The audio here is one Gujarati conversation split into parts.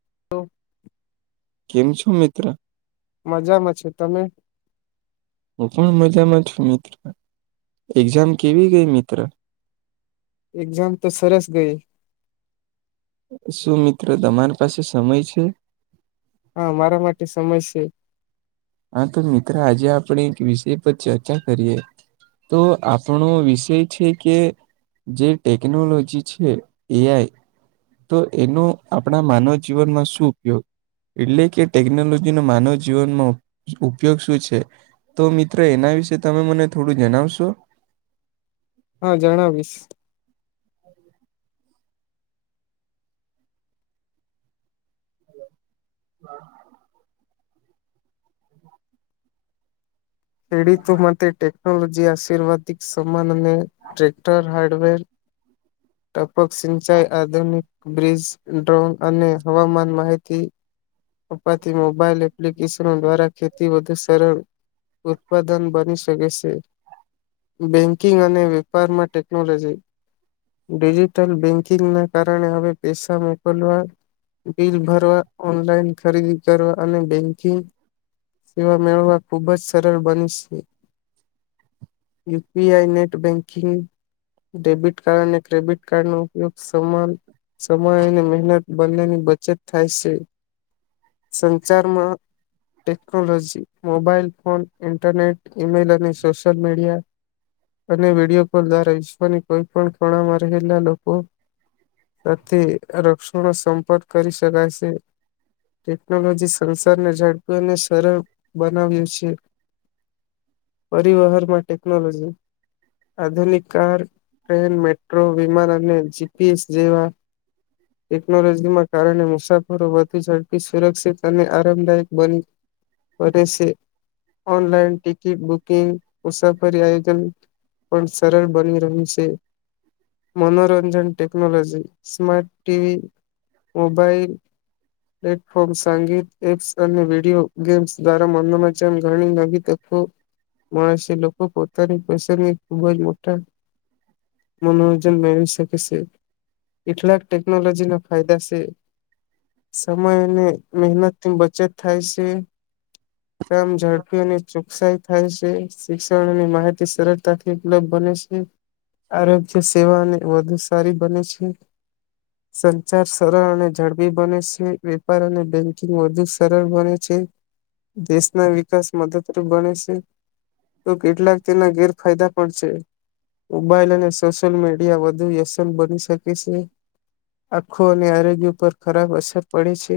[inaudible] કેમ છો મિત્ર? મજામાં છે તમે? હું પણ મજામાં છું મિત્ર એક્ઝામ કેવી ગઈ મિત્ર? એક્ઝામ તો સરસ ગઈ. શું મિત્ર તમારી પાસે સમય છે? હા મારા માટે સમય છે. હા તો મિત્ર આજે આપણે એક વિષય પર ચર્ચા કરીએ? તો આપણો વિષય છે કે જે ટેકનોલોજી છે એ આઈ- - તો એનો આપણા માનવ જીવનમાં શું ઉપયોગ? એટલે કે ટેકનોલોજી ન માનવ જીવનમાં- - ઉપયોગ શું છે તો મિત્રો એના વિશે તમે મને થોડું જણાવશો? હા જણાવીશ. હા. ખેડૂતો માટે ટેકનોલોજી આશીર્વાદિક સમાન અને ટ્રેક્ટર હાર્ડવેર ટપક સિંચાઈ આધુનિક બ્રિજ ડ્રોન અને હવામાન માહિતી- - અપાતી મોબાઈલ એપ્લિકેશનો દ્વારા ખેતી વધુ સરળ ઉત્પાદન બની શકે છે. બેંકિંગ અને વેપારમાં ટેકનોલોજી- - ડિજિટલ બેંકિંગના- - કારણે હવે પૈસા મોકલવા બિલ ભરવા ઓનલાઈન- - ખરીદી કરવા અને બેંકિગ- - સવા મેળવવા ખુબ જ સરળ બન છે. UPI net banking- - debit card અને ક્રેડિટ કાર્ડ ન ઉપયોગ સમાન- - સમય અને મહેનત બંનેની બચત થાય છે. સંચાર માં- - technology mobile phone internet email અને સોશલ મીડિયા- - [inaudible] અને વિડીિયો કોલ દ્વારા વિઈશ્વની કોઈ પણ ખણામાં રહેલા લોકો- - સાથે રક્ષણ નો સંપર્ક કરી શકાય છે. ટેકનોલોજી સંસારને ઝડપી અને સરળ બનાવ્યું છે. પરિવહન માં ટેકનોલોજી આધુનિક કાર ટ્રેન મેટ્રો વિમાન અને જીપીએસ જેવા- ટેકનોલોજીમાં કારણે મુસાફરો વધી જ- - સુરક્ષિત અને આરામદાયક બની કરે છે ઓનલાઈન ટિકિટ- - બુકિંગ ઉપર આયોજન- - પણ સરળ બની રહ્યું છે મનોરંજન- - technology smart TV mobile- - platform સાંગીત એપ્સ અને વિડીયો ગેમ્સ દ્વારા મંમ્મી મરચા ઘણી લાગી તકો- - માણસી લોકો પોતાની પ્રસંદ ખુબ જ મોટા - મનોરંજન મેળવી શકે છે એટલાક ટેકનોલોજી ના ફાયદા છે. સમય અને મહેનત ની બચત થાય છે. કમ ઝડપી અને ચુકસાઈ- - થાય છે શિક્ષણની માહિતી સરળતાથી ઉપલબ્ધ બને છે- - આરોગ્ય સેવા અને વધુ સારી બને છે. સંચાર સરળ અને ઝડબી બને છે. વેપાર અને બેંકિંગ વધુ સરળ બને છે. દેશના વિકાસ મદતરૂપ ગણે છે તો કેટલાક તેના ગેરફાયદા પણ છે મોબાઈલ અને- - સોશિયલ મીડિયા વધુ વ્યસન બની શકે છે. આંખો અને આરોગ્ય ઉપર ખરાબ અસર પડે છે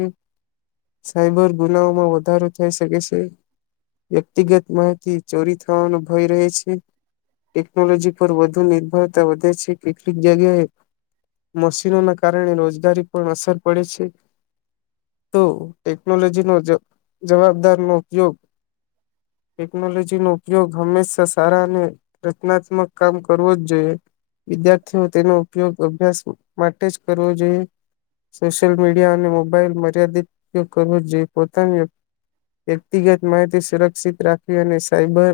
સાયબર ગુનાઓમાં વધારો થઈ શકે છે. વ્યક્તિગત માહિતી ચોરી થવાનો ભય રહે છે. ટેકનોલોજી પર વધુ નિર્ભરતા વધે છે. કેટલીક જગ્યાએ મશીનો ના કારણે રોજગારી પણ અસર પડે છે. તો ટેકનોલોજી નો જવાબદાર નો ઉપયોગ ટેકનોલોજી નો ઉપયોગ હંમેશા સારા અને રચનાત્મક કામ કરવું જ જોઈએ વિદ્યાર્થીઓ તેનો ઉપયોગ અભ્યાસ માટે જ કરવો જોઈએ સોશિયલ મીડિયા અને મોબાઈલ મર્યાદિત ઉપયોગ કરવો જોઈ પોતાની વ્યક્તિગત માહિતી સુરક્ષિત રાખ [unintelligible] [unintelligible] અને સાયબર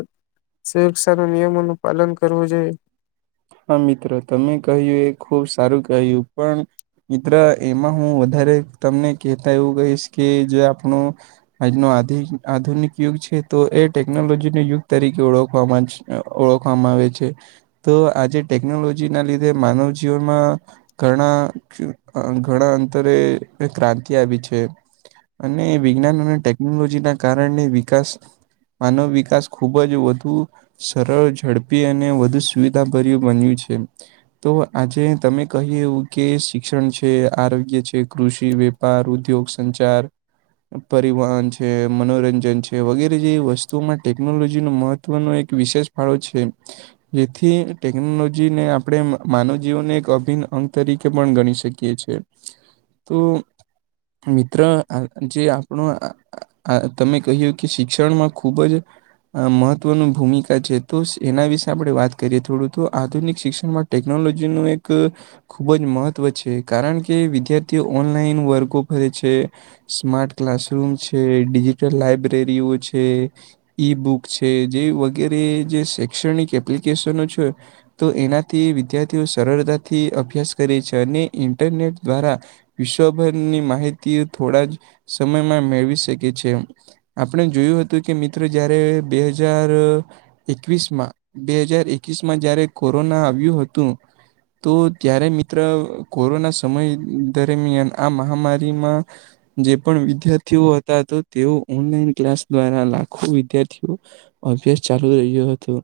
સુરક્ષા ના નિયમોનું પાલન કરવું જોઈએ. હા મિત્ર તમે કહ્યું એ ખુબ સારું કહ્યું પણ મિત્ર એમાં હું વધારે તમને કહેતા એવું કહીશ કે જો આપણું. આજનો આધી આધુનિક યુગ છે તો એ ટેકનોલોજીએ. ને યુગ તરીકે ઓળખવામાં ઓળખવામાં આવે છે. તો આજે ટેકનોલોજી ના લીધે માનવ જીવનમાં.. ઘણા ઘણા અંતરે ક્રાંતિ આવી છે. અને વિજ્ઞાન અને ટેકનોલોજી ના કારણે વિકાસ માનવ વિકાસ ખુબ જ વધુ સરળ ઝડપી અને વધુ સુવિધાભર્યું બન્યું છે. તો આજે તમે કહ્યું એવું કે શિક્ષણ છે આરોગ્ય છે કૃષિ વે પાર ઉદ્યોગ સંચાર પરિવહન છે મનોરંજન છે વગેરે જેવી વસ્તુ માટે ટેકનોલોજી નો મહત્વનો એક વિશેષ ફાળો છે. જેથી ટેકનોલોજીને આપણે માનવ જીવનને એક અભિન્ન અંગ તરીકે પણ ગણી શકીએ છીએ. તો મિત્ર જે આપણો આ આ તમે કહ્યું કે શિક્ષણમાં ખૂબ જ આ મહત્વનું ભૂમિકા છે તો એના વિશે આપડે વાત કરીએ થોડું તો આધુનિક શિક્ષણમાં ટેક્નોલોજી નું એક ખૂબ જ મહત્વ છે કારણ કે વિદ્યાર્થીઓ ઓનલાઈન વર્ગો ભરે છે. સ્માર્ટ ક્લાસરૂમ છે ડિજીિટલ લાઈબ્રેરીઓ છે. ઈ બુક છે જે વગેરે જે શૈક્ષણિક એપ્લિકેશનો છે. તો એનાથી વિદ્યાર્થીઓ સરળતાથી અભ્યાસ કરે છે અને ઇન્ટરનેટ દ્વારા, વિશ્વભરની માહિતી થોડા જ સમયમાં મેળવી શકે છે. આપણે જોયું હતું કે મિત્રો જયારે બે હજાર, એકવીસ માં બે હજાર એકવીસ માં જયારે કોરોના આવ્યું હતું, તો ત્યારે મિત્ર કોરોના સમય દરમિયાન આ મહામારીમાં, જે પણ વિદ્યાર્થીઓ હતા તેઓ ઓનલાઈન ક્લાસ દ્વારા લાગ, ખૂ વિદ્યાર્થીઓ અભ્યાસ ચાલુ રહ્યો હતો.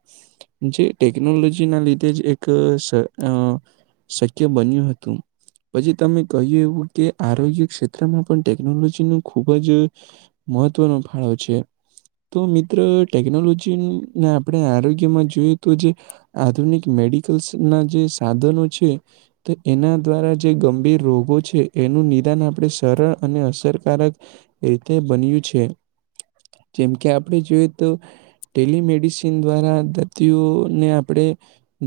જે ટેકનોલોજી ના લીધે જ એક સ અ, શક્ય બન્યું હતું. પછી તમે કહ્યું એવું કે આરોગ્ય ક્ષેત્રમાં પણ ટેકનોલોજી નું ખુબ જ, મહત્વનો ફાળો છે. તો મિત્ર ટેકનોલોજીને આપણે આરોગ્યમાં જોયુ તો જે, આધુનિક મેડિકલ્સ ના જે સાધનો છે. તો એના દ્વારા જે ગંભીર રોગો છે એનું નિદાન આપ, આપણે સરળ અને અસરકારક રીતે બન્યું છે. જેમકે આપણે જોઈએ તો ટેલિમેડિસિન દ્વારા દર્દીઓને આપણે,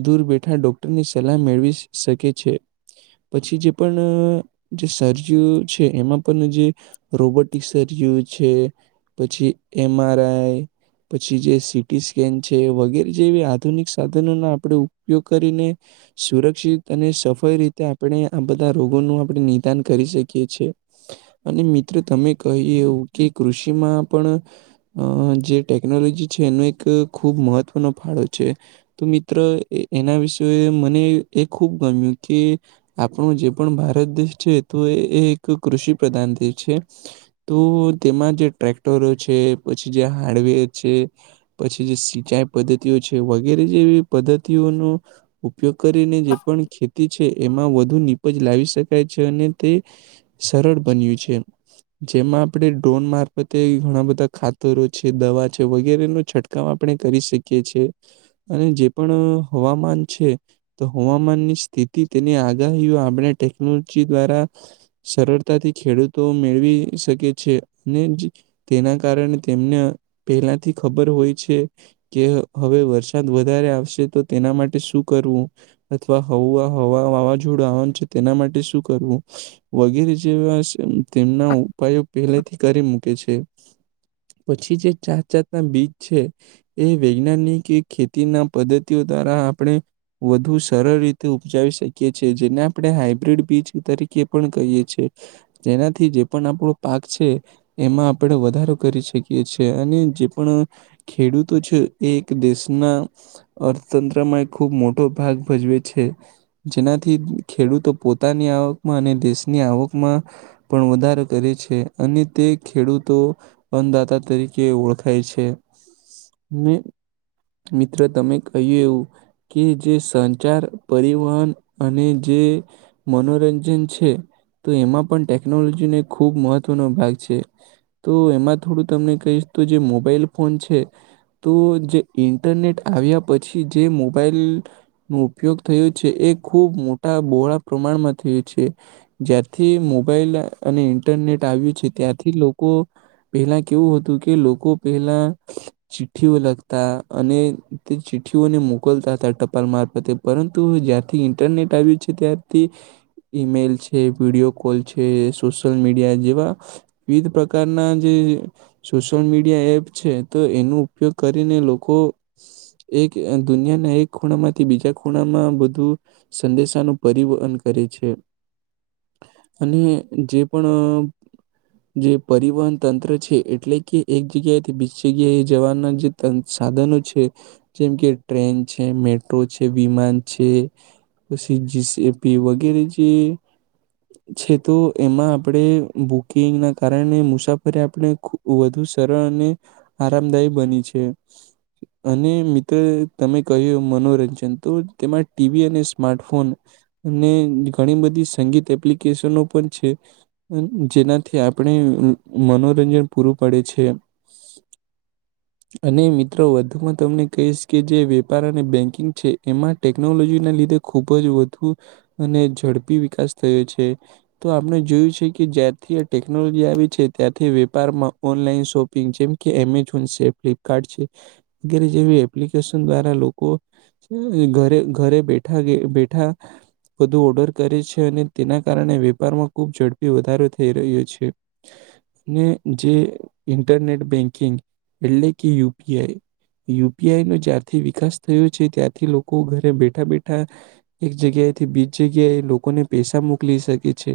દૂર બેઠા ડોક્ટરની સલાહ મેળવી શકે છે. પછી જે પણ જે સર્જીઓ છે એમાં પણ જે, રોબોટિક્સ અજ એવું છે પછી, એમ આર આઈ પછી જે સીટીસ્કેન છે વગેરે, જેવી આધુનિક સાધનો ના આપણે ઉપયોગ કરીને સુરક્ષિત અને, સફળ રીતે આપણે આ બધા રોગોનું આપણે નિદાન કરી શકીએ છે. અને મિત્રો તમે કહી એવું કે કૃષિમાં પણ, અ જે ટેકનોલોજી છે એનો એક ખૂબ મહત્વનો ફાળો છે. તો મિત્ર એના વિશે મને એ ખૂબ ગમ્યું કે, આપણો જે પણ ભારત દેશ છે તો એ એક કૃષિ પ્રધાન દે છે. તો તેમાં જે ટ્રેક્ટરો છે પછી જે હાર્ડવેર છે. પછી જે સિંચાઈ પદ્ધતિઓ છે વગેરે જેવી પદ્ધતિઓનું, ઉપયોગ કરીને જે પણ ખેતી છે એમાં વધુ નીપજ લાવી શકાય છે અને તે, સરળ બન્યું છે જેમાં આપણે ડ્રોન મારફતે ઘણા બ, ધા ખાતરો છે દવા છે વગેરે નો છંટકાવ આપણે કરી શકીએ છે. અને જે પણ હવામાન છે. તો હવામાનની સ્થિતિ તેની આગાહીઓ આપણે ટેકનોલોજી દ્વારા, સરળતાથી ખેડૂતો મેળવી શકે છે અને જ તેના, કારણે તેમને અ પહેલાથી ખબર હોય છે. કે હવે વરસાદ વધારે આવશે તો તેના માટે શું કરવું, અથવા હવું હવા વાવાઝોડું આવેન છે તેના માટે શું કરવું, વગેરે જેવા સ તેમના ઉપાયો પહેલેથી કરી મૂકે છે. પછી જે જાત જાત ના બીજ છે. એ વૈજ્ઞાનિક ખેતી ના પદ્ધતિઓ દ્વારા આપણે, વધુ સરળ રીતે ઉપજાવી શકીએ છીએ જેને આપણે હાઈબ્રિડ બીજ તરીકે પણ કહીએ છે. જેનાથી જે પણ આપણો પાક છે એમાં આપડે વધારે. કરી શકીએ છે અને જે પણ ખેડૂતો છે એ એક દેશના, અર્થતંત્રમાં એ ખુબ મોટો ભાગ ભજવે છે. જેનાથી ખેડૂતો પોતાની આવકમાં અને દેશની આવકમાં, પણ વધારો કરે છે અને તે ખેડૂતો, અન્નદાતા તરીકે ઓળખાય છે ને, મિત્ર તમે કહ્યું એવું, કે જે સંચાર પરિવહન અને જે મનોરંજન છે તો એમાં પણ ટેકનોલોજીને ખૂબ મહત્ત્વનો ભાગ છે તો એમાં થોડું તમને કહીશ તો જે મોબાઈલ ફોન છે તો જે ઇન્ટરનેટ આવ્યા પછી જે મોબાઈલ નો ઉપયોગ થયો છે એ ખૂબ મોટા બોડા પ્રમાણમાં થયું છે જ્યારથી મોબાઈલ અને ઇન્ટરનેટ આવ્યું છે ત્યાંથી લોકો પહેલા કેવું હતું કે લોકો પેલા ચિઠ્ઠીઓ લખતા અને તે ચિઠ્ઠીઓને મોકલતા તા ટપાલ મારફતે પરંતુ જ્યાારથી ઇન્ટરનેટ આવ્યું છે ત્યારથી ઈમેલ છે વિડીયો કોલ છે સોશલ મીડિયા જેવા વિવિધ પ્રકારના જે સોશિયલ મીડિયા એપ છે તો એનો ઉપયોગ કરીને લોકો એક અ દુનિયાના એક ખૂણામાંથી બીજા ખૂણામાં બધું સંદેશાનું પરિવહન કરે છે અને જે પણ જે પરિવહન તંત્ર છે એટલે કે એક જગ્યાએથી બીજી જગ્યાએ જવાના જે સાધનો છે જેમ કે ટ્રેન છે મેટ્રો છે વિમાન છે પછી જી. સી. પી વગેરે જે છે તો એમાં આપણેે બુકિંગ ના કારણે મુસાફ કે આપણે વધુ સરળ અને આરામદાયી બની છે અને મિત્રો તમે કહ્યું મનોરંજન તો તેમાં ટીવી અને સ્માર્ટફોન અને ઘણી બધી સંગીત એપ્લિકેશનો પણ છે જેનાથી આપણે મનોરંજન પૂરું પડે છે અને મિત્રો વધુમાં તમને કહીશ કે જે વેપાર અને બેન્કિંગ છે એમાં ટેકનોલોજીના લીધે ખુબ જ વધુ અને ઝડપી વિકાસ થયો છે તો આપણે જોયું છે કે જ્યારથી આ ટેકનોલોજી આવી છે ત્યાંથી વેપારમાં ઓનલાઈન શોપિંગ જેમ કે એમેઝોન છે ફ્લિપકાર્ટ છે વગેરે જેવી એપ્લિકેશન દ્વારા લોકો ઘરે ઘરે બેઠા બેઠા બધુ ઓર્ડર કરે છે અને તેના કારણે વેપારમાં ખુબ ઝડપી વધારો થઈ રહ્યો છે અને જે ઇન્ટરનેટ બેંકિંગ એટલે કે યુપીઆઈ યુપીઆઈ નો જ્યારથી વિકાસ થયો છે ત્યારથી લોકો ઘરે બેઠા બેઠા એક જગ્યાએથી બીજ જગ્યા એ લોકોને પૈસા મોકલી શકે છે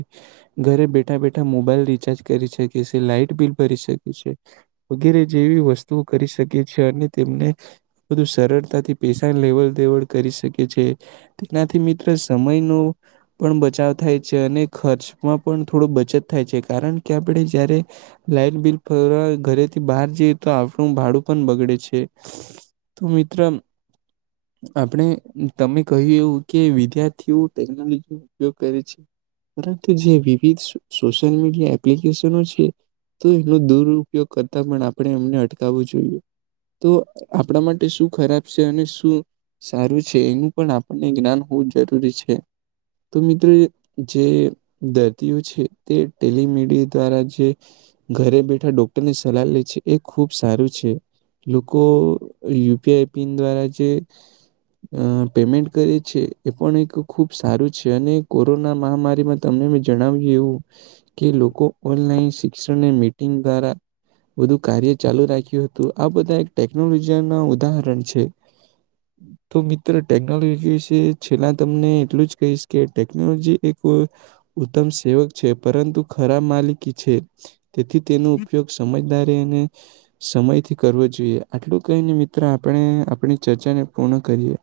ઘરે બેઠા બેઠા મોબાઈલ રિચાર્જ કરી શકે છે લાાઈટ બિલ ભરી શકે છે વગેરે જેવી વસ્તુઓ કરી શકે છે અને તેમને બધું સરળતાથી પૈસાની લેવડ દેવડ કરી શકે છે તેનાથી મિત્ર સમયનો પણ બચાવ થાય છે અને ખર્ચમાં પણ થોડો બચત થાય છે કારણ કે આપણે જયારે લાઈટ બિલ ફર ઘરેથી બહાર જઈ તો આપણું ભાડું પણ બગડે છે તો મિત્ર આપણે તમે કહ્યું એવું કે વિદ્યાર્થીઓ ટેકનોલોજી નો ઉપયોગ કરે છે પરંતુ જે વિવિ સોશલ મીડયા એપ્ તો એનો દુરપયોગ કરતા પણ આપણે એમને અટકાવવો જોઈએ તો આપણા માટે શું ખરાબ છે અને શું સારું છે એનું પણ આપણને જ્ઞાન હોવું જ જરૂરી છે તો મિત્રો જે દર્દીઓ છે તે ટેલમીડિયા દ્વારા જે ઘરે બેઠા ડોક્ટરની સલાહ લે છે એ ખુબ સારું છે લોકો યુપીઆઈ પિન દ્વારા જે અ પેમેન્ટ કરી છે એ પણ એક ખુબ સારું છે અને કોરોના મહામારીમાં તને મે જણાવ્યું એવું કે લોકો ઓનલાઈન શિક્ષણ મીટિંગ દ્વારા બુંઘુ કાર્ય ચાલુ રાખ્યું હતું આ બધા એક ટેકનોલોજી ના ઉદાહરણ છે. હમ [inaudible] તો મિત્ર ટેકનોલોજી વિશે છેલ્લા તમને એટલું જ કહીશ કે ટેકનોલોજી એક ઉત્તમ સેવક છે પરંતુ ખરાબ માલિક કિ છે તેથી તેનો ઉપયોગ સમજદારી અને સમયથી કરવો જોઈએ આટલું કહી ને મિત્ર આપણે આપણી ચર્ચાને પૂર્ણ કરીએ.